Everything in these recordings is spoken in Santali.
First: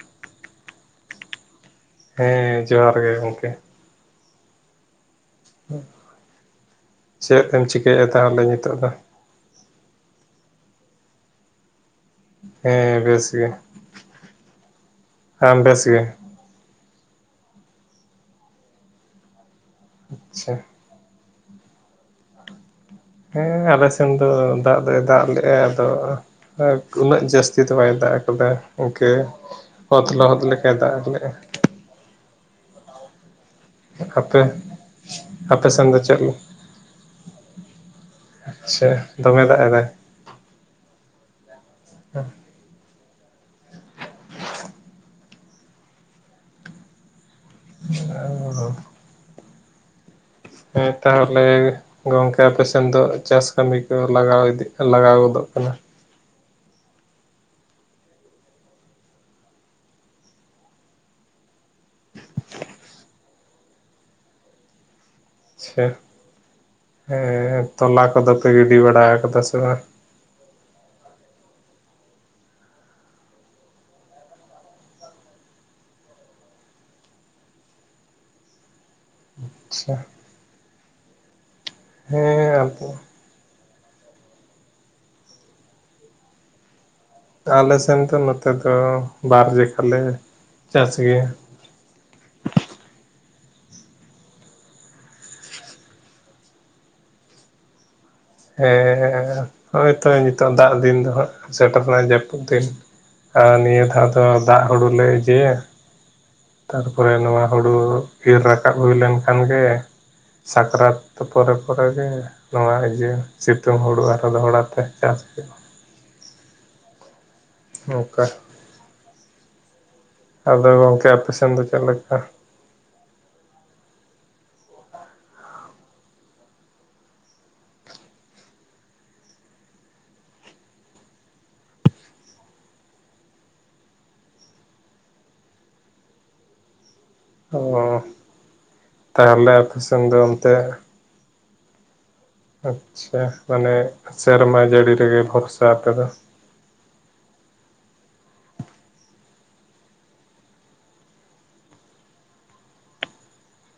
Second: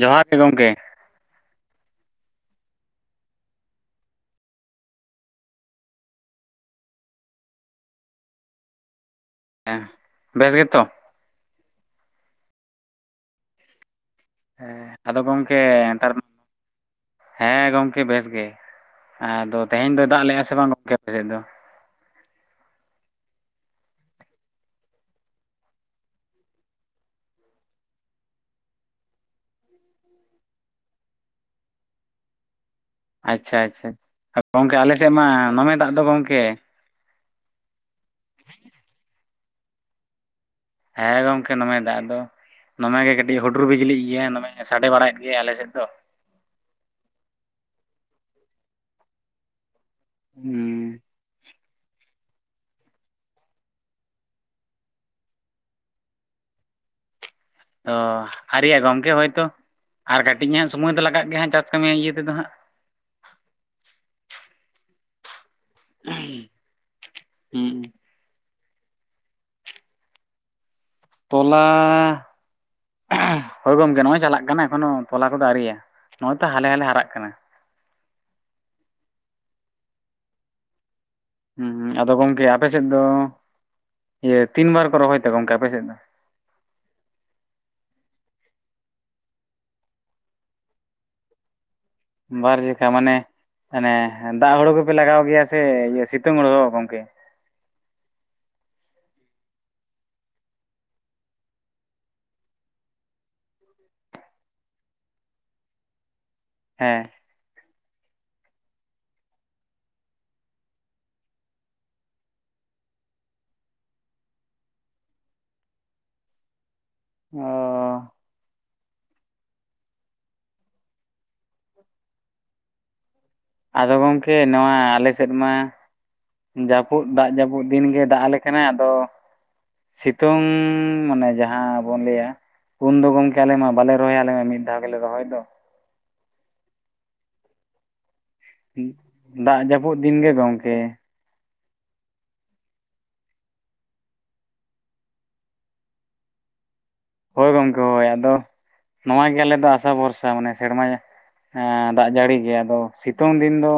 ᱡᱚᱦᱟᱨ ᱜᱮ ᱜᱚᱝᱠᱮ ᱦᱮᱸ ᱡᱚᱦᱟᱨ ᱜᱮ ᱜᱚᱝᱠᱮ ᱪᱮᱫ ᱮᱢ ᱪᱤᱠᱟᱹᱭᱮᱫᱼᱟ ᱛᱟᱦᱚᱞᱮ ᱱᱤᱛᱚᱜ ᱫᱚ ᱦᱮᱸ ᱵᱮᱥ ᱜᱮᱛᱚ ᱦᱮᱸ ᱵᱮᱥ ᱜᱮ ᱦᱮᱸ ᱟᱫᱚ ᱜᱚᱝᱠᱮ ᱟᱢ ᱵᱮᱥ ᱜᱮ ᱱᱮᱛᱟᱨ ᱢᱟ ᱴ [unintelligible] ᱦᱮᱸ ᱜᱚᱢᱠᱮ ᱵᱮᱥ ᱜᱮ ᱟᱫᱚ ᱛᱮᱦᱮᱧ ᱫᱚᱭ ᱫᱟᱜ ᱞᱮᱫᱜ ᱟ ᱟᱪᱪᱷᱟ ᱥᱮ ᱵᱟᱝ ᱜᱚᱝᱠᱮ ᱟᱮᱥᱮᱫ ᱫᱚ ᱦᱮᱸ ᱟᱞᱮ ᱥᱮᱱ ᱫᱚ ᱫᱟᱜ ᱫᱚᱭ ᱫᱟᱜ ᱞᱮᱫᱜᱼᱟ ᱟᱫᱚ ᱟᱨ ᱩᱱᱟᱹᱜ ᱡᱟᱹᱥᱛᱤ ᱫᱚ ᱵᱟᱭ ᱫᱟᱜ ᱠᱟᱫᱟ ᱜᱚᱝᱠᱮ ᱚᱛ ᱞᱚᱦᱚᱫ ᱞᱮᱠᱟ ᱫᱟᱜ ᱞᱮᱫᱼᱟ᱾ ᱟᱪᱪᱷᱟ ᱟᱪᱪᱷᱟ ᱟᱯᱮ ᱜᱚᱝᱠᱮ ᱟᱞᱮ ᱥᱮᱫ ᱢᱟ ᱫᱚᱢᱮ ᱫᱟᱜ ᱫᱚ ᱜᱚᱝᱠᱮ ᱟᱪᱪᱷᱟ ᱫᱚᱢᱮ ᱫᱟᱜ ᱮᱫᱟᱭ ᱦᱮᱸ ᱜᱚᱝᱠᱮ ᱫᱚᱢᱟᱭ ᱫᱟᱜ ᱫᱚ ᱫᱚᱢᱮᱜᱮ ᱠᱟᱹᱴᱤᱡ ᱦᱩᱰᱩᱨ ᱵᱤᱡᱽᱞᱤᱜ ᱜᱮᱭᱟ ᱱᱚᱢᱮ ᱥᱟᱰᱮ ᱵᱟᱲᱟᱭᱮᱫ ᱜᱮᱭ ᱟᱞᱮᱮᱥᱮᱫ ᱫᱚ [unintelligible] ᱦᱮᱸ ᱦᱩᱸ ᱛᱟᱦᱚᱞᱮ ᱜᱚᱝᱠᱮ ᱟᱯᱮᱥᱮᱱ ᱫᱚ ᱪᱟᱥ ᱠᱟᱹᱢᱤ ᱠᱚ ᱞᱟᱜᱟᱣ ᱤᱫᱤᱜ ᱞᱟᱜᱟᱣ ᱜᱚᱫᱚᱜ ᱠᱟᱱᱟ᱾ ᱚ ᱟᱹᱤᱭ ᱜᱚᱝᱠᱮ ᱦᱳᱭᱛᱳ ᱟᱨ ᱠᱟᱹᱴᱤᱡ ᱦᱟᱸᱜ ᱥᱚᱢᱚᱭ ᱫᱚ ᱞᱟᱜᱟᱜ ᱜᱮᱭᱟ ᱦᱟᱸᱜ ᱪᱟᱥ ᱠᱟᱹᱢᱤ ᱤᱭᱟᱹ ᱛᱮᱫᱚ ᱦᱟᱸᱜ [inaudible] ᱟᱪᱪᱷᱟ ᱦᱮᱸ ᱦᱩᱸ ᱛᱚᱞᱟ ᱠᱚᱫᱚ ᱠᱚ ᱜᱤᱰᱤ ᱵᱟᱲᱟ ᱟᱠᱟᱫᱟ ᱥᱮ ᱵᱟᱝ? ᱛᱚᱞᱟ ᱦᱳᱭ ᱜᱚᱝᱠᱮ ᱱᱚᱜᱼᱚᱭ ᱪᱟᱞᱟᱜ ᱠᱟᱱᱟ ᱮᱠᱷᱚᱱᱳ ᱛᱚᱞᱟ ᱠᱚᱫᱚ ᱟᱨᱮᱭᱟ ᱱᱚᱜᱚᱭ ᱛᱚ ᱦᱟᱞᱮ ᱦᱟᱞᱮ ᱦᱟᱨᱟᱜ ᱠᱟᱱᱟ᱾ ᱟᱪᱪᱷᱟ ᱦ ᱟᱫᱚ ᱜᱚᱝᱠᱮ ᱦᱮᱸ ᱟᱯᱮᱥᱮᱫ ᱟᱵᱚ ᱫᱚ ᱤᱭᱟᱹ ᱛᱤᱱ ᱵᱟᱨ ᱠᱚ ᱨᱚᱦᱚᱭ ᱛᱟ ᱜᱚᱝᱠᱮ ᱟᱯᱮᱥᱮᱫ ᱫᱚ ᱟᱞᱮ ᱥᱮᱱ ᱫᱚ ᱱᱚᱛᱮ ᱫᱚ ᱵᱟᱨ ᱡᱠᱟᱞᱮ ᱪᱟᱥ ᱜᱮᱭᱟ᱾ ᱵᱟᱨ ᱡᱷᱤᱠᱟ ᱢᱟᱱᱮ ᱚᱱᱮ ᱫᱟᱜ ᱦᱩᱲᱩ ᱠᱚᱯᱮ ᱞᱟᱜᱟᱣ ᱜᱮᱭᱟ ᱥᱮ ᱤᱭᱟᱹ ᱥᱤᱛᱩᱝ ᱦᱩᱲᱩ ᱜᱚᱝᱠᱮ ᱦᱮᱸ ᱦᱚᱜᱼᱚᱭ ᱛᱚ ᱱᱤᱛᱚᱜ ᱫᱟᱜ ᱫᱤᱱ ᱫᱚ ᱦᱟᱸᱜ ᱥᱮᱴᱮᱨᱮᱱᱟ ᱡᱟᱹᱯᱩᱫ ᱫᱤᱱ ᱟᱨ ᱱᱤᱭᱟᱹ ᱫᱷᱟᱣ ᱫᱚ ᱫᱟᱜ ᱦᱩᱲᱩ ᱞᱮ ᱤᱭᱟᱹᱭᱟ ᱦᱮᱸ ᱛᱟᱨᱯᱚᱨᱮ ᱱᱚᱣᱟ ᱦᱩᱲᱩ ᱤᱨ ᱨᱟᱠᱟᱵ ᱦᱩᱭ ᱞᱮᱱ ᱠᱷᱟᱱ ᱜᱮ ᱥᱟᱠᱨᱟᱛ ᱯᱚᱨᱮ ᱯᱚᱨᱮ ᱱᱚᱣᱟ ᱤᱭᱟᱹ ᱥᱤᱛᱩᱝ ᱦᱩᱲᱩ ᱟᱨᱚ ᱫᱚᱦᱲᱟᱛᱮ ᱪᱟᱥ ᱦᱩᱭᱩᱜᱼᱟ ᱚ ᱱᱚᱠᱟ ᱟᱫᱚ ᱜᱚᱝᱠᱮ ᱟᱯᱮ ᱥᱮᱱ ᱫᱚ ᱪᱮᱫ ᱞᱮᱠᱟ ᱟᱫᱚ ᱜᱚᱢᱠᱮ ᱱᱚᱣᱟ ᱟᱞᱮ ᱥᱮᱫ ᱢᱟ ᱡᱟᱹᱯᱩᱫ ᱫᱟᱜ ᱡᱟᱹᱯᱩᱫ ᱫᱤᱱ ᱜᱮ ᱫᱟᱜ ᱟᱞᱮ ᱠᱟᱱᱟ ᱟᱫᱚ ᱥᱤᱛᱩᱝ ᱢᱟᱱᱮ ᱡᱟᱦᱟᱸ ᱵᱚᱱ ᱞᱟᱹᱭᱟ ᱯᱩᱱ ᱫᱚ ᱜᱚᱢᱠᱮ ᱟᱞᱮ ᱢᱟ ᱵᱟᱞᱮ ᱨᱚᱦᱚᱭ ᱟᱞᱮ ᱢᱤᱫ ᱫᱷᱟᱣ ᱜᱮᱞᱮ ᱨᱚᱦᱚᱭ ᱫᱚ ᱚ ᱛᱟᱦᱚᱞᱮ ᱫᱟᱜ ᱡᱟᱹᱯᱩᱫ ᱟᱯᱮᱥᱮᱱ ᱫᱤᱱ ᱫᱚ ᱜᱮ ᱚᱱᱛᱮ ᱜᱚᱝᱠᱮ ᱟᱪᱪᱷᱟ ᱢᱟᱱᱮ ᱥᱮᱨᱢᱟ ᱡᱟᱹᱲᱤ ᱨᱮᱜᱮ ᱵᱷᱚᱨᱥᱟ ᱟᱯᱮᱫᱚ? ᱦᱳᱭ ᱜᱚᱢᱠᱮ ᱦᱳᱭ ᱟᱫᱚ ᱱᱚᱣᱟ ᱜᱮ ᱟᱞᱮ ᱫᱚ ᱟᱥᱟ ᱵᱷᱚᱨᱥᱟ ᱢᱟᱱᱮ ᱥᱮᱨᱢᱟ ᱫᱟᱜ ᱡᱟᱹᱲᱤ ᱜᱮ ᱟᱫᱚ ᱥᱤᱛᱩᱝ ᱫᱤᱱ ᱫᱚ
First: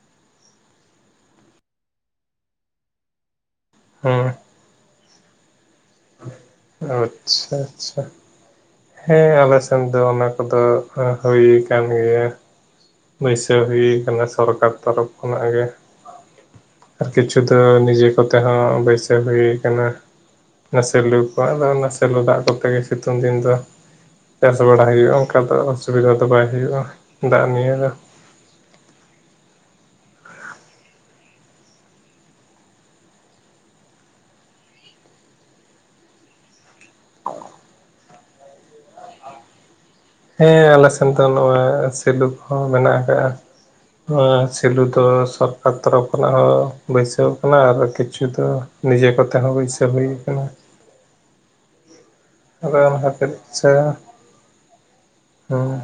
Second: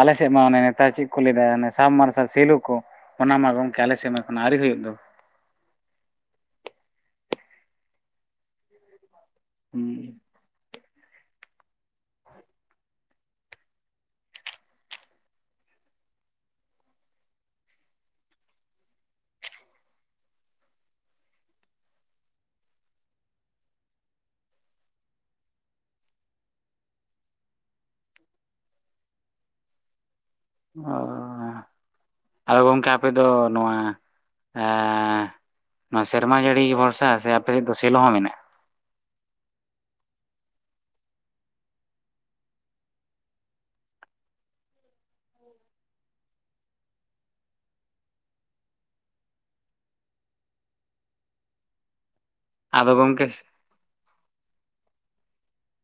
ᱟᱞᱮ ᱥᱮᱫ ᱢᱟ ᱚᱱᱮ ᱱᱮᱛᱟᱨ ᱪᱮᱫ ᱠᱚ ᱞᱟᱹᱭ ᱫᱟ ᱥᱟᱵ ᱢᱟᱨᱥᱟᱞ ᱥᱮᱞᱩ ᱠᱚ ᱚᱱᱟ ᱢᱟ ᱜᱚᱢᱠᱮ ᱟᱞᱮ ᱥᱮᱫ ᱦᱮᱸ ᱢᱟᱠᱷᱟᱱ ᱟᱹᱣᱨᱤ ᱦᱩᱭᱩᱜ ᱫᱚ ᱟᱪᱪᱷᱟ ᱟᱪᱪᱷᱟ ᱦᱮᱸ ᱟᱞᱮ ᱥᱮᱱ ᱫᱚ ᱚᱱᱟ ᱠᱚᱫᱚ ᱦᱩᱭ ᱟᱠᱟᱱ ᱜᱮᱭᱟ ᱵᱟᱹᱭᱥᱟᱹᱣ ᱦᱩᱭ ᱟᱠᱟᱱᱟ ᱥᱚᱨᱠᱟᱨ ᱛᱚᱨᱚᱯᱷ ᱠᱷᱚᱱᱟᱜ ᱜᱮ ᱟᱨ ᱠᱤᱪᱷᱩ ᱫᱚ ᱱᱤᱡᱮ ᱠᱚᱛᱮ ᱦᱚᱸ ᱵᱟᱹᱭᱥᱟᱹᱣ ᱦᱩᱭ ᱟᱠᱟᱱᱟ ᱱᱟ ᱥᱮᱞᱩ ᱠᱚ ᱟᱫᱚ ᱚᱱᱟ ᱥᱮᱞᱚ ᱫᱟᱜ ᱠᱚᱛᱮ ᱜᱮ ᱥᱤᱛᱩᱝ ᱫᱤᱱ ᱫᱚ ᱪᱟᱥ ᱵᱟᱲᱟ ᱦᱩᱭᱩᱜᱼᱟ ᱚᱱᱠᱟ ᱫᱚ ᱚᱥᱩᱵᱤᱫᱟ ᱫᱚ ᱵᱟᱭ ᱦᱩᱭᱩᱜᱼᱟ ᱫᱟᱜ ᱱᱤᱭᱮ ᱟᱨ [unintelligible] ᱚ ᱟᱫᱚ ᱜᱚᱢᱠᱮ ᱟᱯᱮ ᱫᱚ ᱱᱚᱣᱟ ᱮ ᱱᱚᱣᱟ ᱥᱮᱨᱢᱟ ᱡᱟᱹᱲᱤ ᱜᱮ ᱵᱷᱚᱨᱥᱟ ᱥᱮ ᱟᱯᱮ ᱥᱮᱫ ᱫᱚ ᱥᱮᱞᱚ ᱦᱚᱸ ᱢᱮᱱᱟᱜᱼᱟ? ᱦᱮᱸ ᱟᱞᱮ ᱥᱮᱱ ᱫᱚ ᱱᱚᱣᱟ ᱥᱤᱞᱩ ᱦᱚᱸ ᱢᱮᱱᱟᱜ ᱟᱠᱟᱫᱼᱟ ᱥᱮᱞᱩ ᱫᱚ ᱥᱚᱨᱠᱟᱨ ᱛᱚᱨᱚᱯᱷ ᱠᱷᱚᱱᱟᱜ ᱦᱚᱸ ᱵᱟᱹᱭᱥᱟᱹᱣ ᱠᱟᱱᱟ ᱟᱨ ᱠᱤᱪᱷᱩ ᱫᱚ ᱱᱤᱡᱮ ᱠᱚᱛᱮ ᱦᱚᱸ ᱵᱟᱹᱭᱥᱟᱹᱣ ᱦᱩᱭ ᱟᱠᱟᱱᱟ ᱟᱫᱚ ᱨᱟᱱ ᱜᱚᱢᱠᱮ [unintelligible] [unintelligible] ᱥᱮ ᱦᱮᱸ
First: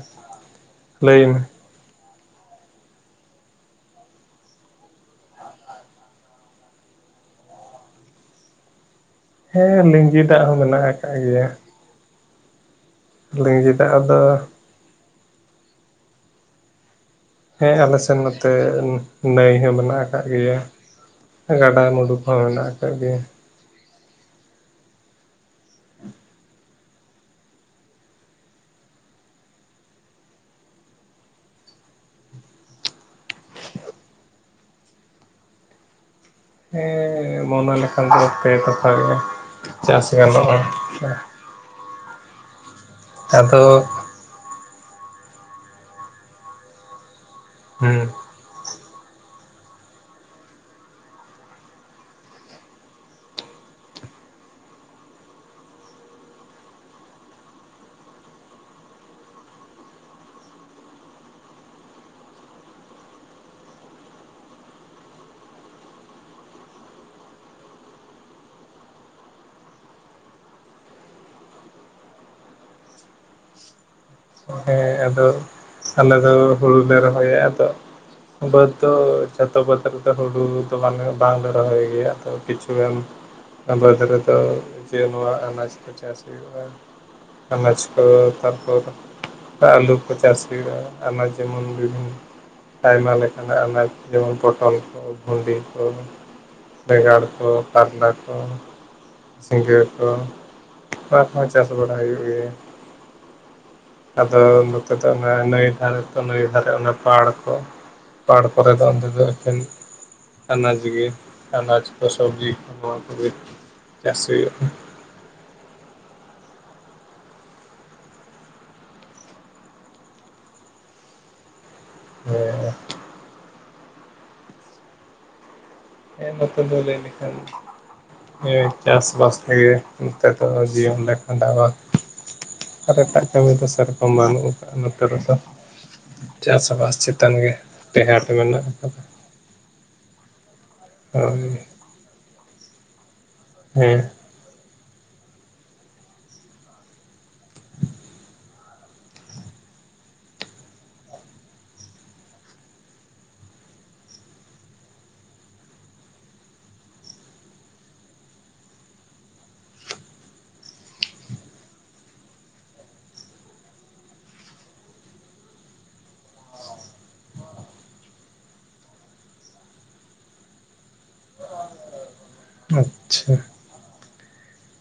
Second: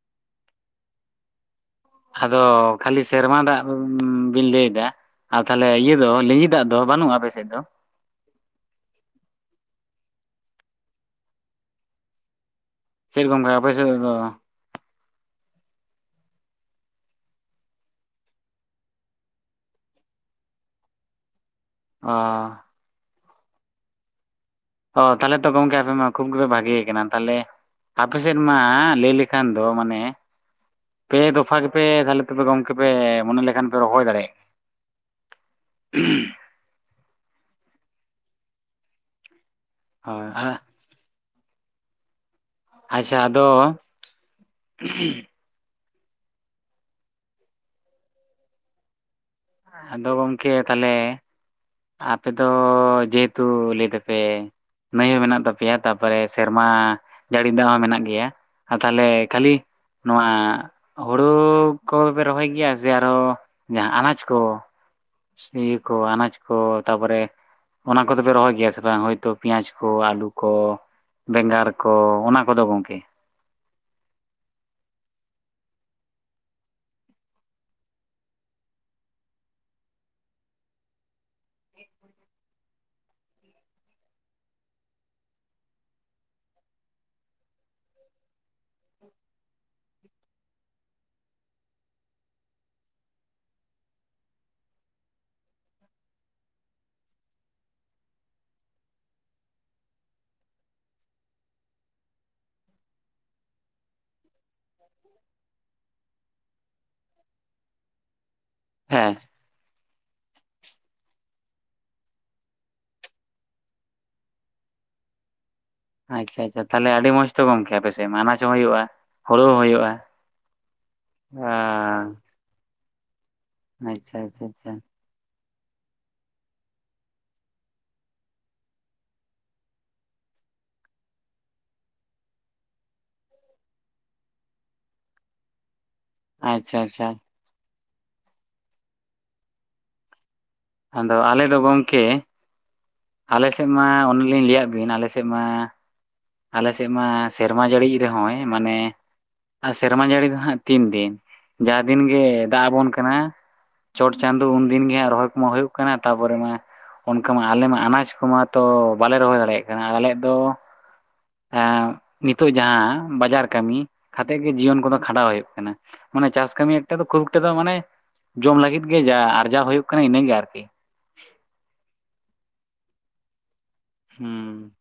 ᱞᱟᱹᱭ ᱢᱮ ᱟᱫᱚ ᱠᱷᱟᱹᱞᱤ ᱥᱮᱨᱢᱟ ᱫᱟᱜ ᱵᱤᱱ ᱞᱟᱹᱭ ᱮᱫᱟ ᱟᱨ ᱛᱟᱦᱚᱞᱮ ᱤᱭᱟᱹ ᱫᱚ ᱞᱤᱸᱡᱤ ᱫᱟᱜ ᱫᱚ ᱵᱟᱹᱱᱩᱜᱼᱟ ᱟᱯᱮ ᱥᱮᱫ ᱫᱚ? ᱦᱮᱸ ᱞᱤᱸᱡᱤ ᱫᱟᱜ ᱦᱚᱸ ᱢᱮᱱᱟᱜ ᱟᱠᱟᱫ ᱜᱮᱭᱟ᱾ ᱪᱮᱫ ᱜᱚᱢᱠᱮ [unintelligible] ᱟᱯᱮ ᱞᱤᱸᱡᱤ ᱥᱮᱫ ᱫᱟᱜ ᱫᱚ ᱦᱮᱸ ᱟᱞᱮ ᱥᱮᱱ ᱱᱚᱛᱮ ᱱᱟᱹᱭ ᱦᱚᱸ ᱢᱮᱱᱟᱜ ᱟᱠᱟᱫ ᱜᱮᱭᱟ ᱜᱟᱰᱟ ᱚ ᱢᱩᱰᱩ ᱠᱚᱦᱚᱸ ᱢᱮᱱᱟᱜ ᱟᱠᱟᱫ ᱜᱮᱭᱟ᱾ ᱚ ᱛᱟᱦᱚᱞᱮ ᱛᱚ ᱜᱚᱝᱠᱮ ᱟᱯᱮ ᱢᱟ ᱠᱷᱩᱵᱽ ᱜᱮᱯᱮ ᱵᱷᱟᱜᱮ ᱟᱠᱟᱱᱟ ᱛᱟᱦᱚᱞᱮ ᱟᱯᱮ ᱥᱮᱫ ᱢᱟ ᱞᱟᱹᱭ ᱞᱮᱠᱷᱟᱱ ᱫᱚ ᱢᱟᱱᱮ ᱯᱮ ᱫᱚᱯᱷᱟ ᱜᱮᱯᱮ ᱛᱟᱦᱚᱞᱮ ᱛᱮ ᱜᱚᱝᱠᱮ ᱯᱮ ᱢᱚᱱᱮ ᱞᱮᱠᱷᱟᱱ ᱯᱮ ᱨᱚᱦᱚᱭ ᱫᱟᱲᱮᱭᱟᱜᱼᱟ? ᱦᱩ [unintelligible] ᱦᱮᱸ ᱢᱚᱱᱮ ᱞᱮᱠᱷᱟᱱ ᱫᱚ ᱯᱮ ᱛᱯᱷᱟ ᱜᱮ ᱪᱟᱥ ᱦᱳᱭ ᱜᱟᱱᱚᱜᱼᱟ᱾ ᱟᱪᱪᱷᱟ ᱟᱫᱚ ᱦᱮᱸ ᱟᱫᱚ ᱜᱚᱝᱠᱮ ᱛᱟᱦᱚᱞᱮ ᱟᱯᱮ ᱫᱚ ᱡᱮᱦᱮᱛᱩ ᱞᱟᱹᱭ ᱫᱟᱯᱮ ᱱᱟᱹᱭ ᱦᱚᱸ ᱢᱮᱱᱟᱜ ᱛᱟᱯᱮᱭᱟ ᱛᱟᱯᱚᱨᱮ ᱥᱮᱨᱢᱟ ᱡᱟᱹᱲᱤ ᱫᱟᱜ ᱦᱚᱸ ᱢᱮᱱᱟᱜ ᱜᱮᱭᱟ ᱟᱨ ᱛᱟᱦᱚᱞᱮ ᱠᱷᱟᱹᱞᱤ ᱱᱚᱣᱟ ᱦᱩᱲᱩ ᱠᱚᱯᱮ ᱨᱚᱦᱚᱭ ᱜᱮᱭᱟ ᱥᱮ ᱟᱨᱚ ᱡᱟᱦᱟᱸ ᱟᱱᱟᱡᱽ ᱠᱚ ᱛᱚ ᱥ [inaudible] ᱤᱭᱟᱹ ᱠᱚ ᱟᱱᱟᱡᱽ ᱠᱚ ᱛᱟᱯᱚᱨᱮ ᱚᱱᱟ ᱠᱚᱫᱚ ᱯᱮ ᱨᱚᱦᱚᱭ ᱜᱮᱭᱟ ᱥᱮ ᱵᱟᱝ ᱦᱳᱭᱛᱳ ᱯᱮᱸᱭᱟᱡ ᱠᱚ ᱟᱹᱞᱩ ᱠᱚ ᱵᱮᱸᱜᱟᱲ ᱠᱚ ᱚᱱᱟ ᱠᱚᱫᱚ ᱜᱚᱢᱠᱮ᱾ ᱦᱮᱸ ᱟᱫᱚ ᱟᱞᱮ ᱫᱚ ᱦᱩᱲᱩ ᱞᱮ ᱨᱚᱦᱚᱭᱟ ᱟᱫᱚ ᱵᱟᱹᱫᱽ ᱫᱚ ᱡᱷᱚᱛᱚ ᱵᱟ. ᱫᱽ ᱨᱮᱫᱚ ᱦᱩᱲᱩ ᱫᱚ ᱢᱟᱱᱮ ᱵᱟᱝ ᱞᱮ ᱨᱚᱦᱚᱭ ᱜᱮᱭᱟ ᱛᱚ ᱠᱤᱪᱷᱩ ᱜᱟᱱ ᱚᱱᱟ ᱵᱟᱹᱫᱽ ᱨᱮᱫᱚ ᱡᱮ ᱱᱚᱶᱟ ᱟᱱᱟᱡᱽ ᱠᱚ ᱪᱟᱥ ᱦᱩᱭᱩᱜ ᱟ᱾ ᱟᱱᱟᱡᱽ ᱠᱚ ᱛᱟᱨᱯᱚᱨ ᱟᱹᱞᱩ ᱠᱚ ᱪᱟᱥ ᱦᱩᱭᱩᱜᱼᱟ ᱟᱱᱟ ᱡᱮᱢᱚᱱ ᱵᱤᱵᱷᱤᱱ ᱟᱭᱢᱟ ᱞᱮᱠᱟᱱᱟᱜ ᱟᱱᱟᱡᱽ ᱡᱮᱢᱚᱱ ᱯᱚᱴᱚᱞ ᱠᱚ ᱵᱷᱩᱱᱰᱤ ᱠᱚ᱾ ᱵᱮᱸᱜᱟᱲ ᱠᱚ ᱠᱟᱨᱞᱟ ᱠᱚ ᱾ ᱥᱤᱸᱜᱟᱹ ᱠᱚ ᱚᱱᱟ ᱠᱚᱦᱚᱸ ᱪᱟᱥ ᱵᱟᱲᱟ ᱦᱩᱭᱩᱜ ᱜᱮᱭᱟ᱾ ᱟᱫᱚ ᱱᱚᱛᱮ ᱫᱚ ᱱᱟᱹᱭ ᱫᱷᱟᱨᱮ ᱱᱟᱹᱭ ᱫᱷᱟᱨᱮ ᱚᱱᱟ ᱯᱟᱲ ᱠᱚ ᱯᱟᱲ ᱠᱚᱨᱮ ᱫᱚ ᱦᱮᱸ ᱟᱱᱟᱡᱽ ᱜᱮ ᱟᱱᱟᱡᱽ ᱠᱚ ᱥᱚᱵᱽᱡᱤ ᱠᱚ ᱳᱭᱮᱴ [unintelligible] ᱪᱟᱥ ᱦᱩᱭᱩᱜ ᱟ᱾ ᱟᱪᱪᱷᱟ ᱟᱪᱪᱷᱟ ᱛᱟᱦᱚᱞᱮ ᱟᱹᱰᱤ ᱢᱚᱡ ᱛᱚ ᱜᱚᱝᱠᱮ ᱟᱯᱮᱥᱮ ᱢᱟ ᱟᱱᱟᱡᱽ ᱦᱚᱸ ᱦᱩᱭᱩᱜᱼᱟ ᱦᱩᱲᱩ ᱦᱚᱸ ᱦᱩᱭᱩᱜᱼᱟ᱾ ᱟᱸᱻ ᱦᱮᱸᱻ ᱟᱪᱪᱷᱟ-ᱟᱪᱪᱷᱟ-ᱟᱪᱪᱷᱟ᱾ ᱦᱮᱸ ᱱᱚᱛᱮ ᱫᱚ ᱞᱮᱭ ᱞᱮᱠᱷᱟᱱ ᱾ ᱦᱳᱭ ᱪᱟᱥ ᱵᱟᱥ ᱛᱮᱜᱮ ᱱᱤᱛᱚᱜ ᱫᱚ ᱡᱤᱭᱚᱱ ᱞᱮ ᱠᱷᱟᱸᱰᱟᱣ ᱟ᱾ ᱟᱨ ᱮᱴᱟᱜ ᱠᱟᱹᱢᱤ ᱠᱚ ᱥᱮᱨᱠᱚᱢ ᱵᱟᱹᱱᱩᱜ ᱠᱟᱜ-ᱟ ᱱᱚᱛᱮ ᱨᱮᱫᱚ᱾ ᱪᱟᱥ ᱟᱪᱪᱷᱟ ᱟᱵᱟᱥ ᱟᱪᱪᱷᱟ ᱪᱮᱛᱟᱱ ᱜᱮ ᱴᱮᱦᱟᱴ ᱢᱮᱱᱟᱜ ᱟᱠᱟᱫᱟ ᱾ ᱟᱫᱚ ᱦᱳᱭ ᱟᱞᱮᱫᱚ ᱜᱚᱝᱠᱮ ᱟᱞᱮ ᱥᱮᱫ ᱢᱟ ᱦᱮᱸ ᱚᱱᱮᱞᱤᱧ ᱞᱟᱹᱭᱟᱫ ᱵᱤᱱ ᱟᱞᱮ ᱥᱮᱫ ᱢᱟ ᱟᱞᱮ ᱥᱮᱫ ᱢᱟ ᱥᱮᱨᱢᱟ ᱡᱟᱹᱲᱤᱭ ᱨᱮᱦᱚᱸᱭ ᱢᱟᱱᱮ ᱟᱨ ᱥᱮᱨᱢᱟ ᱡᱟᱹᱲᱤ ᱫᱚ ᱦᱟᱸᱜ ᱛᱤᱱ ᱫᱤᱱ ᱡᱟ ᱫᱤᱱ ᱜᱮ ᱫᱟᱜ ᱟᱵᱚᱱ ᱠᱟᱱᱟ᱾ ᱪᱚᱴ ᱪᱟᱸᱫᱳ ᱩᱱᱫᱤᱱ ᱜᱮ ᱦᱟᱸ ᱨᱚᱦᱚᱭ ᱠᱚᱢᱟ ᱦᱩᱭᱩᱜ ᱠᱟᱱᱟ ᱛᱟᱨᱯᱚᱨᱮ ᱢᱟ ᱚᱱᱠᱟ ᱢᱟ ᱟᱞᱮ ᱢᱟ ᱟᱱᱟᱡᱽ ᱠᱚᱢᱟ ᱛᱚ ᱵᱟᱞᱮ ᱨᱚᱦᱚᱭ ᱫᱟᱲᱮᱭᱟᱜ ᱠᱟᱱᱟ ᱟᱞᱮᱭᱟᱜ ᱫᱚ ᱮᱸ ᱱᱤᱛᱚᱜ ᱡᱟᱦᱟᱸ ᱵᱟᱡᱟᱨ ᱠᱟᱹᱢᱤ ᱠᱷᱟᱛᱮᱫ ᱜᱮ ᱡᱤᱭᱚᱱ ᱠᱚᱫᱚ ᱠᱷᱟᱸᱰᱟᱣ ᱦᱩᱭᱩᱜ ᱠᱟᱱᱟ᱾ ᱢᱟᱱᱮ ᱪᱟᱥ ᱠᱟᱹᱢᱤ ᱮᱠᱴᱟ ᱫᱚ ᱠᱷᱩᱵ ᱮᱠᱴᱟ ᱫᱚ ᱢᱟᱱᱮ ᱡᱚᱢ ᱞᱟᱹᱜᱤᱫ ᱜᱮ ᱡᱟ ᱟᱨᱡᱟᱣ ᱦᱩᱭᱩᱜ ᱠᱟᱱᱟ ᱤᱱᱟᱹᱜᱮ ᱟᱨᱠᱤ᱾ ᱟᱸᱪᱪᱷᱟ ᱾ ᱦᱩᱸ ᱾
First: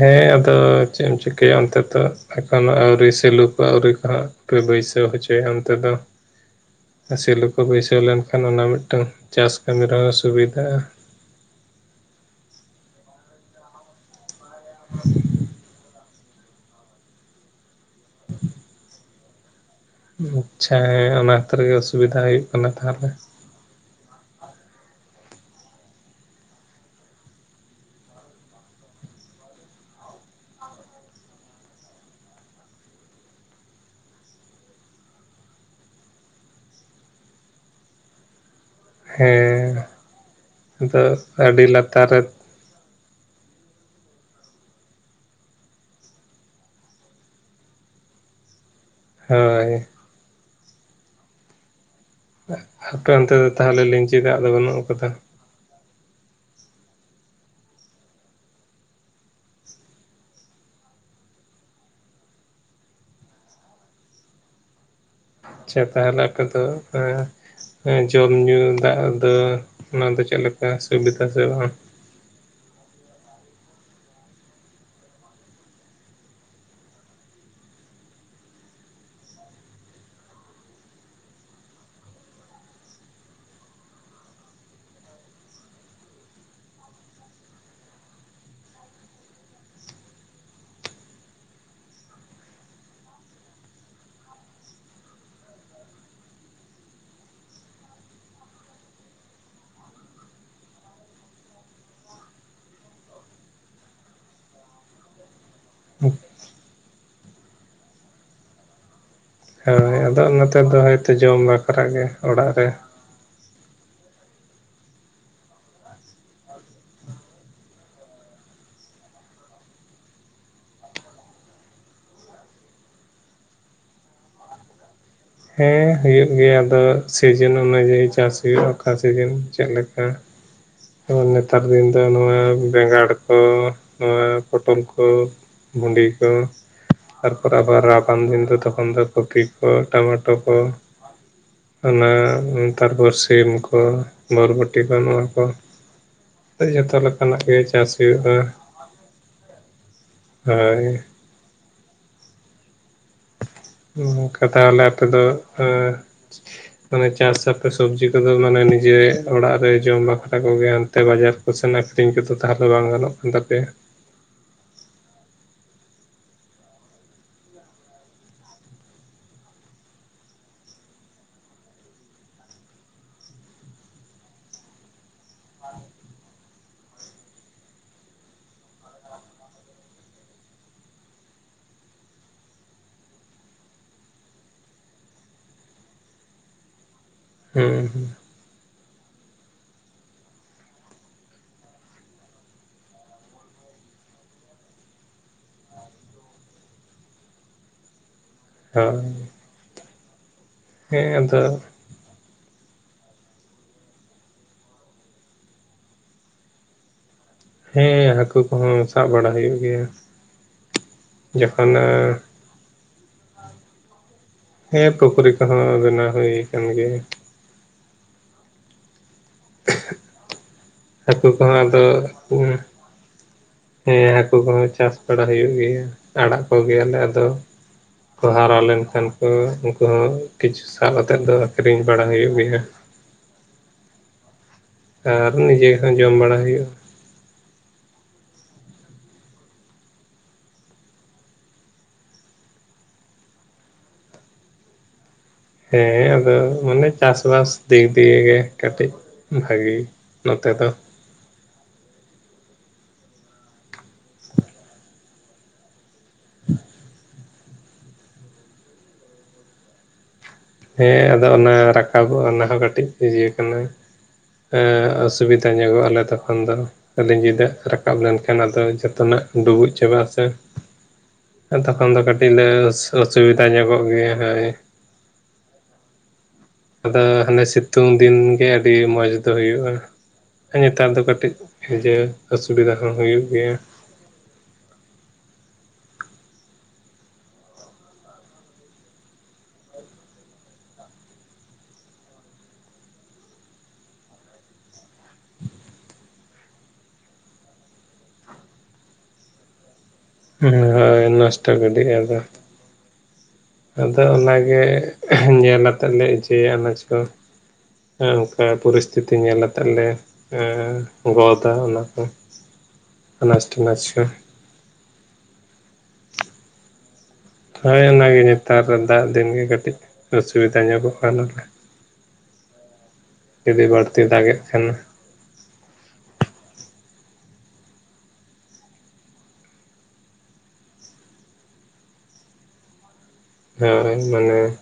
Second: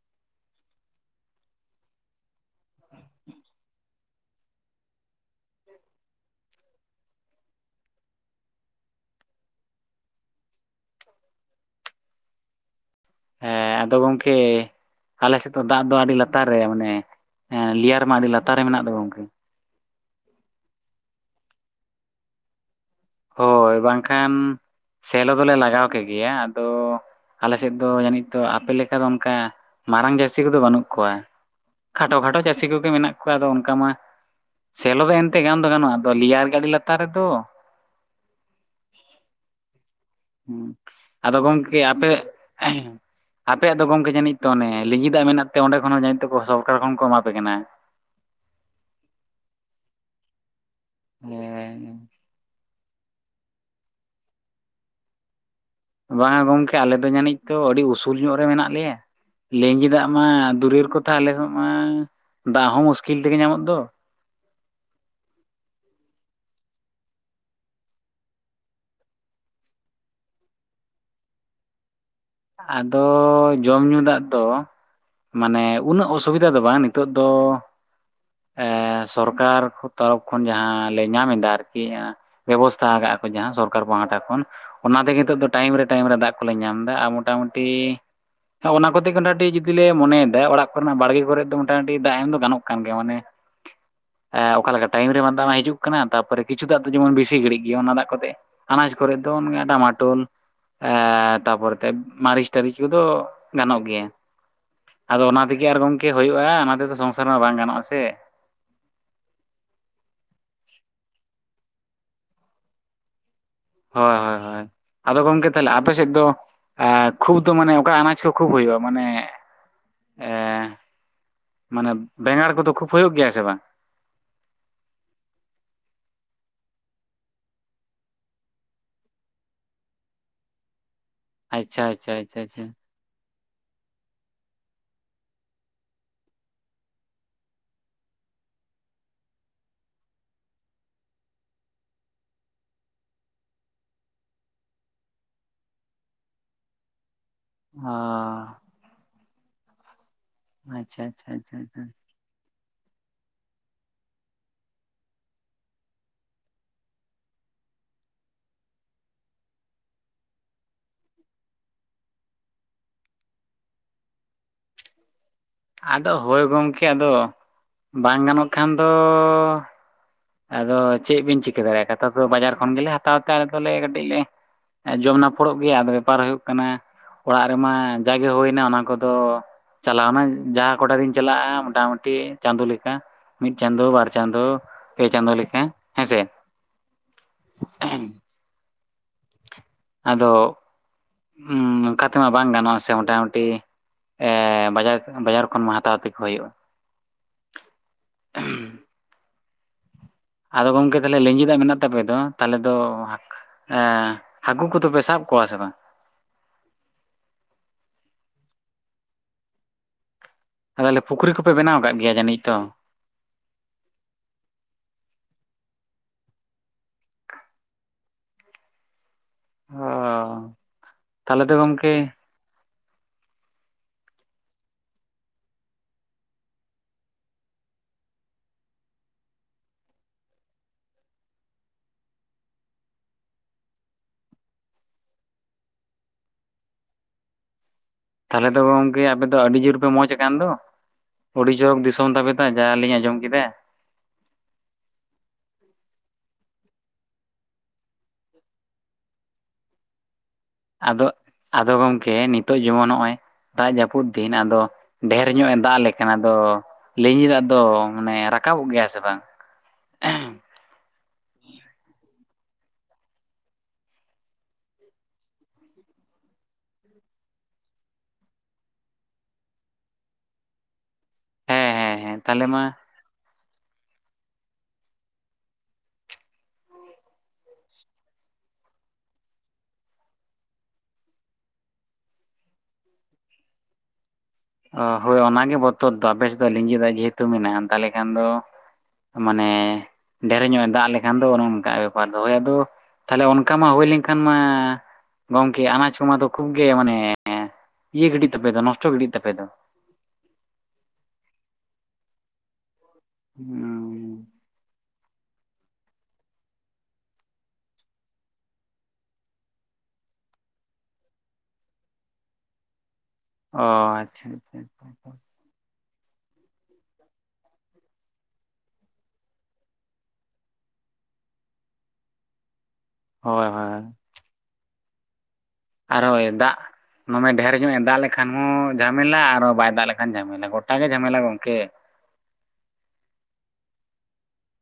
ᱦᱮᱸ ᱟᱫᱚ ᱪᱮᱫ ᱮᱢ ᱪᱤᱠᱟᱹᱭᱟ ᱚᱱᱛᱮ ᱛᱚ? ᱮᱠᱷᱚᱱᱚ ᱟᱹᱣᱨᱤ ᱥᱮᱞᱩᱯ ᱟᱹᱣᱨᱤ ᱠᱚ ᱵᱟᱹᱭᱥᱟᱹᱣ ᱦᱚᱪᱚᱭᱟ ᱚᱱᱛᱮ ᱫᱚ᱾ ᱥᱮᱞᱩ ᱠᱚ ᱵᱟᱹᱭᱥᱟᱹᱣ ᱞᱮᱱᱠᱷᱟᱱ ᱚᱱᱟ ᱢᱤᱫᱴᱟᱝ ᱪᱟᱥ ᱠᱟᱹᱢᱤ ᱨᱮᱦᱚᱸ ᱥᱩᱵᱤᱫᱷᱟᱜ ᱟ᱾ ᱦᱮᱸ ᱟᱫᱚ ᱜᱚᱝᱠᱮ ᱟᱞᱮᱥᱮᱫ ᱫᱚ ᱫᱟᱜ ᱫᱚ ᱟᱹᱰᱤ ᱞᱟᱛᱟᱨ ᱨᱮ ᱢᱟᱱᱮ ᱞᱮᱭᱟᱨ ᱢᱟ ᱟᱹᱰᱤ ᱞᱟᱛᱟᱨ ᱨᱮ ᱢᱮᱱᱟᱜ ᱫᱚ ᱜᱚᱝᱠᱮ᱾ ᱟᱪᱪᱷᱟ ᱦᱮᱸ ᱚᱱᱟ ᱠᱷᱟᱹᱛᱤᱨ ᱜᱮ ᱥᱩᱵᱤᱫᱷᱟ ᱦᱩᱭᱩᱜ ᱠᱟᱱᱟ ᱛᱟᱦᱚᱞᱮ᱾ ᱦᱳᱭ ᱵᱟᱝᱠᱷᱟᱱ ᱥᱮᱞᱚ ᱫᱚᱞᱮ ᱞᱟᱜᱟᱣ ᱠᱮ ᱜᱮᱭᱟ ᱟᱫᱚ ᱟᱞᱮᱥᱮᱫ ᱫᱚ ᱡᱟᱹᱱᱤᱡ ᱛᱚ ᱟᱯᱮ ᱞᱮᱠᱟ ᱫᱚ ᱚᱱᱠᱟ ᱢᱟᱨᱟᱝ ᱡᱟᱹᱨᱥᱤ ᱠᱚᱫᱚ ᱵᱟᱱᱩᱜ ᱠᱚᱣᱟ᱾ ᱠᱷᱟᱴᱚ ᱠᱷᱟᱴᱚ ᱪᱟᱹᱥᱤ ᱠᱚᱜᱮ ᱢᱮᱱᱟᱜ ᱠᱚᱣᱟ ᱟᱫᱚ ᱚᱱᱠᱟ ᱢᱟ᱾ ᱥᱮᱞᱚ ᱫᱚ ᱚᱱᱛᱮ ᱜᱟᱱ ᱫᱚ ᱜᱟᱱᱚᱜᱼᱟ ᱟᱫᱚ ᱞᱮᱭᱟᱨ ᱜᱮ ᱟᱰᱤ ᱞᱟᱛᱟᱨ ᱨᱮᱫᱚ ᱾ ᱦᱮᱸᱻ ᱦᱩᱸ ᱟᱫᱚ ᱜᱚᱢᱠᱮ ᱟᱯᱮ ᱨᱮ ᱮᱦᱮᱸ ᱟᱯᱮᱭᱟᱜ ᱫᱚ ᱜᱚᱝᱠᱮ ᱡᱟᱹᱱᱤᱡ ᱛᱚ ᱚᱱᱮ ᱞᱤᱸᱜᱤ ᱫᱟᱜ ᱢᱮᱱᱟᱜ ᱛᱮ ᱚᱸᱰᱮ ᱠᱷᱚᱱ ᱦᱚᱸ ᱡᱟᱹᱱᱤᱡ ᱛᱮᱠᱚ ᱥᱚᱨᱠᱟᱨ ᱠᱷᱚᱱ ᱠᱚ ᱮᱢᱟ ᱯᱮ ᱠᱟᱱᱟ᱾ ᱦᱳᱭ ᱾ ᱦᱚᱸ ᱟᱯᱮ ᱚᱱᱛᱮ ᱫᱚ ᱛᱟᱦᱚᱞᱮ ᱞᱤᱸᱡᱤ ᱫᱟᱜ ᱫᱚ ᱵᱟᱹᱱᱩᱜ ᱟᱠᱟᱫᱟ? ᱵᱟᱝ ᱟ ᱜᱚᱝᱠᱮ ᱟᱞᱮ ᱫᱚ ᱡᱟᱹᱱᱤᱡ ᱛᱚ ᱟᱹᱰᱤ ᱩᱥᱩᱞ ᱧᱚᱜ ᱨᱮ ᱢᱮᱱᱟᱜ ᱞᱮᱭᱟ᱾ ᱞᱮᱸᱡᱤ ᱫᱟᱜ ᱢᱟ ᱫᱩᱨᱮᱨ ᱠᱚᱛᱷᱟ ᱟᱞᱮ ᱢᱟ ᱫᱟᱜ ᱦᱚᱸ ᱢᱩᱥᱠᱤᱞ ᱛᱮᱜᱮ ᱧᱟᱢᱚᱜ ᱫᱚ᱾ ᱟᱪᱪᱷᱟ ᱛᱟᱦᱚᱞᱮ ᱟᱯᱮᱫᱚ ᱯᱮ ᱡᱚᱢ ᱧᱩ ᱫᱟᱜ ᱫᱚ ᱚᱱᱟ ᱫᱚ ᱪᱮᱫᱞᱮᱠᱟ ᱥᱩᱵᱤᱫᱟ ᱥᱮ ᱵᱟᱝ ᱟᱫᱚ ᱡᱚᱢ ᱧᱩ ᱫᱟᱜ ᱫᱚ ᱢᱟᱱᱮ ᱩᱱᱟᱹᱜ ᱚᱥᱩᱵᱤᱫᱟ ᱫᱚ ᱵᱟᱝ ᱱᱤᱛᱚᱜ ᱫᱚ ᱮ ᱥᱚᱨᱠᱟᱨ ᱛᱚᱨᱚᱯᱷ ᱠᱷᱚᱱ ᱡᱟᱦᱟᱸ ᱞᱮ ᱧᱟᱢ ᱮᱫᱟ ᱟᱨᱠᱤ ᱵᱮᱵᱚᱥᱛᱷᱟ ᱟᱠᱟᱜ ᱠᱚ ᱡᱟᱦᱟᱸ ᱥᱚᱨᱠᱟᱨ ᱯᱟᱦᱟᱸᱴᱟ ᱠᱷᱚᱱ ᱚᱱᱟᱛᱮ ᱱᱤᱛᱚᱜ ᱫᱚ ᱴᱟᱭᱤᱢ ᱨᱮ ᱴᱟᱭᱤᱢ ᱨᱮ ᱫᱟᱜ ᱠᱚᱞᱮ ᱧᱟᱢ ᱮᱫᱟ ᱟᱨ ᱢᱳᱴᱟ ᱢᱩᱴᱤ ᱚᱱᱟ ᱠᱚᱛᱮ ᱜᱤ ᱢᱚᱴᱟ, ᱢᱩᱴᱤ ᱡᱩᱫᱤᱞᱮ ᱢᱚᱱᱮᱭᱮ ᱫᱟ ᱚᱲᱟᱜ ᱠᱚᱨᱮᱱᱟᱜ ᱵᱟᱲᱜᱮ ᱠᱚᱨᱮ ᱫᱚ ᱢᱚᱴᱟ, ᱢᱩᱴᱤ ᱫᱟᱜ ᱮᱢ ᱫᱚ ᱜᱟᱱᱚᱜ ᱠᱟᱱ ᱜᱮᱭᱟ ᱢᱟᱱᱮ ᱟᱸ ᱚᱠᱟᱞᱮᱠᱟ ᱴᱟᱭᱤᱢ ᱨᱮᱢᱟ ᱫᱟᱜ ᱢᱟ ᱦᱤᱡᱩᱜ ᱠᱟᱱᱟ ᱛᱟᱯᱚᱨᱮ ᱠᱤᱪᱷᱩ ᱫᱟᱜ ᱫᱚ ᱡᱮᱢᱚᱱ ᱵᱮᱥᱤ ᱜᱷᱟᱹᱲᱤᱜ ᱜᱤ ᱚᱱᱟ ᱫᱟᱜ ᱠᱚᱛᱮ ᱟᱱᱟᱡᱽ ᱠᱚᱨᱮ ᱫᱚ ᱚᱱ ᱴᱟᱢᱟᱴᱳᱞ ᱮᱸ ᱛᱟᱯᱚᱨᱮ, ᱛᱮ ᱢᱟᱨᱤᱥ ᱴᱟᱹᱨᱤᱡ ᱠᱚᱫᱚ ᱜᱟᱱᱚᱜ ᱜᱮᱭᱟ ᱟᱫᱚ ᱚᱱᱟ ᱛᱮᱜᱮ ᱟᱨ ᱜᱚᱢᱠᱮ ᱦᱩᱭᱩᱜᱼᱟ ᱚᱱᱟ ᱛᱮᱫᱚ ᱥᱚᱝᱥᱟᱨ ᱢᱟ ᱵᱟᱝ ᱜᱟᱱᱚᱜᱼᱟ ᱥᱮ ᱦᱳᱭ ᱟᱫᱚ ᱚᱱᱟᱛᱮ ᱫᱚ ᱦᱳᱭᱛᱳ ᱡᱚᱢ ᱵᱟᱠᱷᱨᱟ ᱜᱮ ᱚᱲᱟᱜ ᱨᱮ ᱦᱚᱭ ᱦᱚᱭ ᱦᱚᱭ ᱟᱫᱚ ᱜᱚᱢᱠᱮ ᱛᱟᱦᱞᱮ ᱟᱯᱮ ᱥᱮᱫ ᱫᱚ ᱮᱸ ᱠᱷᱩᱵᱽ ᱫᱚ ᱢᱟᱱᱮ ᱚᱠᱟ ᱟᱱᱟᱡᱽ ᱠᱚ ᱠᱷᱩᱵᱽ ᱦᱩᱭᱩᱜᱼᱟ ᱢᱟᱱᱮᱼᱼ ᱮᱸ ᱢᱟᱱᱮ ᱵᱮᱸᱜᱟᱲ ᱠᱚᱫᱚ ᱠᱷᱩᱵᱽ ᱦᱩᱭᱩᱜ ᱜᱮᱭᱟ ᱥᱮ ᱵᱟᱝ? ᱦᱮᱸ ᱦᱩᱭᱩᱜ ᱜᱮᱭᱟ ᱟᱫᱚ ᱥᱤᱡᱮᱱ ᱚᱱᱩᱡᱟᱭᱤ ᱪᱟᱥ ᱦᱩᱭᱩᱜᱼᱟ ᱚᱠᱟ ᱥᱤᱡᱤᱱ ᱪᱮᱫ ᱞᱮᱠᱟ ᱤᱱᱼ ᱚᱰᱤᱵᱮᱞ ᱱᱮᱛᱟᱨ ᱫᱤᱱ ᱫᱚ ᱱᱚᱣᱟ ᱵᱮᱸᱜᱟᱲᱼᱼ ᱠᱳ ᱱᱚᱣᱟ ᱯᱚᱴᱚᱞ ᱠᱚ, ᱵᱷᱩᱸᱰᱤ ᱠᱚ ᱛᱟᱨᱯᱚᱨᱮ ᱟᱵᱟᱨ ᱨᱟᱵᱟᱝ ᱫᱤᱱ ᱫᱚ ᱛᱚᱠᱷᱚᱱ ᱫᱚ ᱠᱚᱯᱤ ᱠᱚ ᱴᱳᱢᱟᱴᱳ ᱠᱚ ᱚᱱᱟ ᱱᱮᱛᱟᱨ ᱫᱚ ᱥᱤᱢ ᱠᱚ, ᱵᱚᱨᱵᱚᱴᱤ ᱠᱚ ᱱᱚᱣᱟ ᱠᱚ ᱡᱚᱛᱚ ᱞᱮᱠᱟᱱᱟᱜ ᱜᱮ ᱪᱟᱥ ᱚ ᱦᱩᱭᱩᱜᱼᱟ ᱦᱳᱭ ᱟᱪᱪᱷᱟ ᱟᱪᱪᱷᱟ ᱟᱪᱪᱷᱟ ᱟᱪᱪᱷᱟ ᱠᱟ ᱛᱟᱦᱞᱮ ᱟᱯᱮ ᱫᱚ ᱮᱸ ᱢᱟᱱᱮ ᱪᱟᱥ ᱟᱯᱮ ᱥᱚᱵᱽᱡᱤ ᱠᱚᱫᱚ ᱢᱟᱱᱮ ᱱᱤᱡᱮ ᱚᱲᱟᱜ ᱨᱮ ᱡᱚᱢ ᱵᱟᱠᱷᱨᱟ ᱠᱚᱜᱮ ᱦᱟᱱᱛᱮ ᱵᱟᱡᱟᱨ ᱠᱚ ᱥᱮᱮᱱ ᱟᱠᱷᱨᱤᱧ ᱠᱚᱫᱚ ᱛᱟᱦᱞᱮ ᱵᱟᱝ ᱜᱟᱱᱚᱜ ᱠᱟᱱ ᱛᱟᱯᱮᱭᱟ ᱟᱫᱚ ᱦᱳᱭ ᱜᱚᱢᱠᱮ ᱟᱫᱚ ᱵᱟᱝ ᱜᱟᱱᱚᱜ ᱠᱷᱟᱱ ᱫᱚᱼᱼ ᱟᱫᱚ ᱪᱮᱫ ᱵᱤᱱ ᱪᱤᱠᱟᱹ ᱫᱟᱲᱮᱭᱟᱜᱼᱟ ᱠᱟᱛᱷᱟ ᱫᱚ ᱵᱟᱡᱟᱨ ᱠᱷᱚᱱ ᱜᱮᱞᱮ ᱦᱟᱛᱟᱣ ᱛᱮ ᱟᱞᱮ ᱫᱚᱞᱮ ᱠᱟᱹᱴᱤᱡ ᱞᱮᱼᱼ ᱮᱸ ᱡᱚᱢ ᱱᱟᱯᱚᱲᱚᱜ ᱜᱮᱭᱟ ᱟᱫᱚ ᱵᱮᱯᱟᱨ ᱦᱩᱭᱩᱜ ᱠᱟᱱᱟᱼᱼ ᱚᱲᱟᱜ ᱨᱮᱢᱟ ᱡᱟᱜᱮ ᱦᱳᱭᱱᱟ ᱚᱱᱟ ᱠᱚᱫᱚᱼᱼ ᱪᱟᱞᱟᱣᱱᱟ ᱡᱟᱦᱟᱸ ᱠᱚᱴᱟ ᱫᱤᱱ ᱪᱟᱞᱟᱜᱼᱟ ᱢᱳᱴᱟ ᱢᱩᱴᱤ ᱪᱟᱸᱫᱳ ᱞᱮᱠᱟ ᱢᱤᱫ ᱪᱟᱸᱫᱚ, ᱵᱟᱨ ᱪᱟᱸᱫᱚ, ᱯᱮ ᱪᱟᱸᱫᱚ ᱞᱮᱠᱟ ᱦᱮᱸᱥᱮ ᱦᱩᱸ ᱩᱸ ᱟᱫᱚ ᱚᱱᱠᱟ ᱛᱮᱢᱟ ᱵᱟᱝ ᱜᱟᱱᱚᱜᱼᱟ ᱥᱮ ᱢᱚᱴᱟᱢᱩᱴᱤ ᱮᱸ ᱵᱟᱡᱟᱨ ᱵᱟᱡᱟᱨ ᱠᱷᱚᱱ ᱢᱟ ᱦᱟᱛᱟᱣ ᱛᱮᱜᱮ ᱦᱩᱭᱩᱜᱼᱟ ᱚᱻᱚ ᱟᱫᱚ ᱜᱚᱝᱠᱮ ᱛᱟᱞᱦᱮ ᱞᱤᱸᱡᱤ ᱫᱟᱜ ᱟᱫᱚ ᱢᱮᱱᱟᱜ ᱼᱼ ᱛᱟᱯᱮ ᱫᱚ ᱛᱟᱞᱦᱮ ᱫᱚ ᱮᱸ ᱦᱟᱹᱠᱩ ᱠᱚᱫᱚ ᱯᱮ ᱥᱟᱵ ᱠᱚᱣᱟ ᱥᱮ ᱵᱟᱝ? ᱦᱮᱸ ᱦᱟᱹᱠᱩ ᱠᱚᱦᱚᱸ ᱥᱟᱵ ᱵᱟᱲᱟ ᱦᱩᱭᱩᱜ ᱜᱮᱭᱟ ᱟᱫᱚ ᱞᱮ ᱯᱩᱠᱷᱨᱤ ᱠᱚᱯᱮ ᱡᱚᱠᱷᱚᱱ ᱵᱮᱱᱟᱣ ᱠᱟᱫ ᱜᱮᱭᱟ ᱡᱟᱹᱱᱤᱡ ᱛᱚ ᱦᱮᱸ ᱯᱩᱠᱷᱨᱤ ᱠᱚᱦᱚᱸ ᱵᱮᱱᱟᱣ ᱦᱩᱭ ᱠᱟᱱ ᱜᱮᱭᱟ ᱦᱚᱻᱚ ᱦᱟᱹᱠᱩ ᱠᱚᱦᱚᱸ ᱟᱫᱚ ᱩᱸᱢ ᱼᱼ ᱦᱮᱸ ᱦᱟᱹᱠᱩ ᱠᱚᱦᱚᱸ ᱪᱟᱥ ᱵᱟᱲᱟ ᱦᱩᱭᱩᱜ ᱜᱮᱭᱟ ᱟᱲᱟᱜ ᱠᱚ ᱜᱮᱭᱟᱞᱮ ᱟᱫᱚᱼᱼ ᱠᱚ ᱦᱟᱨᱟ ᱞᱮᱱ ᱠᱷᱟᱱ ᱠᱚ ᱩᱱᱠᱩ ᱦᱚᱸ ᱠᱤᱪᱷᱩᱼᱼ ᱥᱟᱵ ᱟᱛᱮᱫ ᱫᱚ ᱟᱠᱷᱨᱤᱧ ᱵᱟᱲᱟ ᱦᱩᱭᱩᱜ ᱜᱮᱭᱟ ᱟᱨ ᱱᱤᱡᱮ ᱦᱚᱸ ᱡᱚᱢ ᱵᱟᱲᱟ ᱦᱩᱭᱩᱜᱼᱟ ᱛᱟᱦᱞᱮ ᱫᱚ ᱜᱚᱝᱠᱮ ᱟᱯᱮ ᱫᱚ ᱟᱹᱰᱤ ᱡᱳᱨ ᱯᱮ ᱢᱚᱸᱡᱽ ᱟᱠᱟᱱ ᱫᱚ ᱚᱰᱤ ᱪᱚᱨᱚᱠ ᱫᱤᱥᱚᱢ ᱛᱟᱵᱮ ᱛᱚ ᱡᱟ ᱞᱤᱧ ᱟᱸᱡᱚᱢ ᱠᱮᱫᱟ ᱾ ᱦᱮᱸ ᱟᱫᱚ ᱢᱟᱱᱮ ᱪᱟᱥᱵᱟᱥ ᱫᱤᱠ ᱫᱤᱭᱮ ᱜᱮ ᱠᱟᱹᱴᱤᱡ ᱾ ᱵᱷᱟᱹᱜᱤ ᱱᱚᱛᱮ ᱫᱚ ᱟᱫᱚᱜ, ᱟᱫᱚ ᱜᱚᱝᱠᱮ ᱱᱤᱛᱚᱜ ᱡᱮᱢᱚᱱ ᱱᱚᱜᱼᱚᱭ ᱫᱟᱜ ᱡᱟᱹᱯᱩᱫ ᱫᱤᱱ, ᱟᱫᱚ, ᱰᱷᱮᱨ ᱧᱚᱜ ᱮ ᱫᱟᱜ ᱞᱮᱠᱷᱟᱱ ᱟᱫᱚ ᱞᱤᱸᱡᱤᱸ ᱫᱟᱜ ᱫᱚ ᱢᱟᱱᱮ ᱨᱟᱠᱟᱵᱚᱜ ᱜᱮᱭᱟ ᱥᱮ ᱵᱟᱝ? ᱦᱮᱸ ᱟᱫᱚ ᱚᱱᱟ ᱨᱟᱠᱟᱵᱚᱜᱼᱟ ᱚᱱᱟ ᱦᱚᱸ ᱠᱟᱹᱴᱤᱡ ᱤᱭᱟᱹ ᱠᱟᱱᱟ ᱾ ᱚᱥᱩᱵᱤᱫᱟ ᱧᱚᱜᱚᱜ ᱟᱞᱮ ᱛᱚᱠᱷᱚᱱ ᱫᱚ ᱾ ᱞᱤᱸᱡᱤᱸ ᱫᱟᱜ ᱨᱟᱠᱟᱵ ᱞᱮᱱᱠᱷᱟᱱ ᱟᱫᱚ ᱡᱚᱛᱚᱱᱟᱜ ᱰᱩᱵᱩᱡ ᱪᱟᱵᱟᱜ ᱟᱥᱮ ᱾ ᱦᱮᱸ ᱛᱚᱠᱷᱚᱱ ᱦᱮᱸ ᱫᱚ ᱦᱮᱸ ᱠᱟᱹᱴᱤᱡ ᱛᱟᱦᱚᱞᱮ ᱞᱮ ᱢᱟ ᱚᱥ ᱚᱥᱩᱵᱤᱫᱟ ᱧᱚᱜᱚᱜ ᱜᱮᱭᱟ ᱦᱳᱭ ᱾ ᱟᱫᱚ ᱦᱟᱱᱮ ᱥᱤᱛᱩᱝ ᱫᱤᱱ ᱜᱮ ᱟᱹᱰᱤ ᱢᱚᱸᱡᱽ ᱫᱚ ᱦᱩᱭᱩᱜᱼᱟ ᱾ ᱱᱮᱛᱟᱨ ᱫᱚ ᱠᱟᱹᱴᱤᱡ ᱤᱭᱟᱹ ᱚᱥᱩᱵᱤᱫᱟ ᱦᱚᱸ ᱦᱩᱭᱩᱜ ᱜᱮᱭᱟ ᱾ ᱚ ᱦᱳᱭ ᱚᱱᱟᱜᱮ ᱵᱚᱛᱚᱨ ᱫᱚ ᱟᱯᱮᱥᱮᱫ ᱫᱚ ᱞᱤᱸᱡᱤᱸ ᱫᱟᱜ ᱡᱮᱦᱮᱛᱩ ᱢᱮᱱᱟᱜᱼᱟ ᱛᱟᱦᱞᱮ ᱠᱷᱟᱱ ᱫᱚ ᱢᱟᱱᱮ ᱰᱷᱮᱨᱮ ᱧᱚᱜ ᱮ ᱫᱟᱜ ᱞᱮᱠᱷᱟᱱ ᱫᱚ ᱚᱱᱮ ᱚᱱᱠᱟᱜᱼᱟ ᱵᱮᱯᱟᱨ ᱫᱚ ᱦᱳᱭ ᱟᱫᱚ ᱛᱟᱦᱚᱞᱮ ᱚᱱᱠᱟ ᱢᱟ ᱦᱳᱭ ᱞᱮᱱᱠᱷᱟᱱ ᱢᱟ ᱜᱚᱢᱠᱮ ᱟᱱᱟᱡ ᱠᱚᱢᱟ ᱫᱚ ᱠᱷᱩᱵ ᱜᱮ ᱢᱟᱱᱮ ᱤᱭᱟᱹ ᱜᱤᱰᱤᱜ ᱛᱟᱯᱮ ᱫᱚ ᱱᱚᱥᱴᱚ ᱜᱤᱰᱤᱜ ᱛᱟᱯᱮ ᱫᱚ ᱾ ᱦᱳᱭ ᱱᱚᱥᱴᱚ ᱜᱤᱰᱤᱜᱼᱟ ᱟᱫᱚ ᱾ ᱦᱩᱸ ᱟᱫᱚ ᱚᱱᱟᱜᱮ ᱧᱮᱞ ᱟᱛᱮᱫ ᱞᱮ ᱤᱡᱟᱹᱭᱟ ᱟᱱᱟᱡ ᱠᱚ ᱾ ᱚᱱᱠᱟ ᱯᱚᱨᱤᱥᱛᱷᱤᱛᱤ ᱧᱮᱞ ᱟᱛᱮᱫ ᱞᱮ ᱮᱸ ᱜᱚᱫᱟ ᱚᱱᱟ ᱠᱚ ᱟᱱᱟᱡᱽ ᱚ ᱴᱟᱱᱟᱪ ᱠᱚ ᱾ ᱟᱪᱪᱷᱟ ᱟᱪᱪᱷᱟ ᱦᱳᱭ ᱚᱱᱟᱜᱮ ᱱᱮᱛᱟᱨ ᱫᱟᱜ ᱫᱤᱱ ᱜᱮ ᱠᱟᱹᱴᱤᱡ ᱚᱥᱩᱵᱤᱫᱟ ᱧᱚᱜᱚᱜ ᱟ ᱱᱚᱰᱮ ᱾ [inaudible] ᱡᱩᱫᱤ ᱦᱳᱭ ᱵᱟᱹᱲᱛᱤ ᱫᱟᱜᱮᱫ ᱠᱷᱟᱱ ᱢᱟ ᱾ ᱟᱨᱚᱭ ᱫᱟᱜ ᱫᱚᱢᱮ ᱰᱷᱹᱮᱨ ᱧᱚᱜ ᱮ ᱫᱟᱜ ᱞᱮᱠᱷᱟᱱ ᱦᱚᱸ ᱡᱷᱟᱢᱮᱞᱟ ᱟᱨᱚ ᱵᱟᱭ ᱫᱟᱜ ᱞᱮᱠᱷᱟᱱ ᱡᱷᱟᱢᱮᱞᱟ ᱜᱚᱴᱟ ᱜᱮ ᱡᱷᱟᱢᱮᱞᱟ ᱜᱚᱝᱠᱮ ᱾ ᱦᱳᱭ ᱢᱟᱱᱮ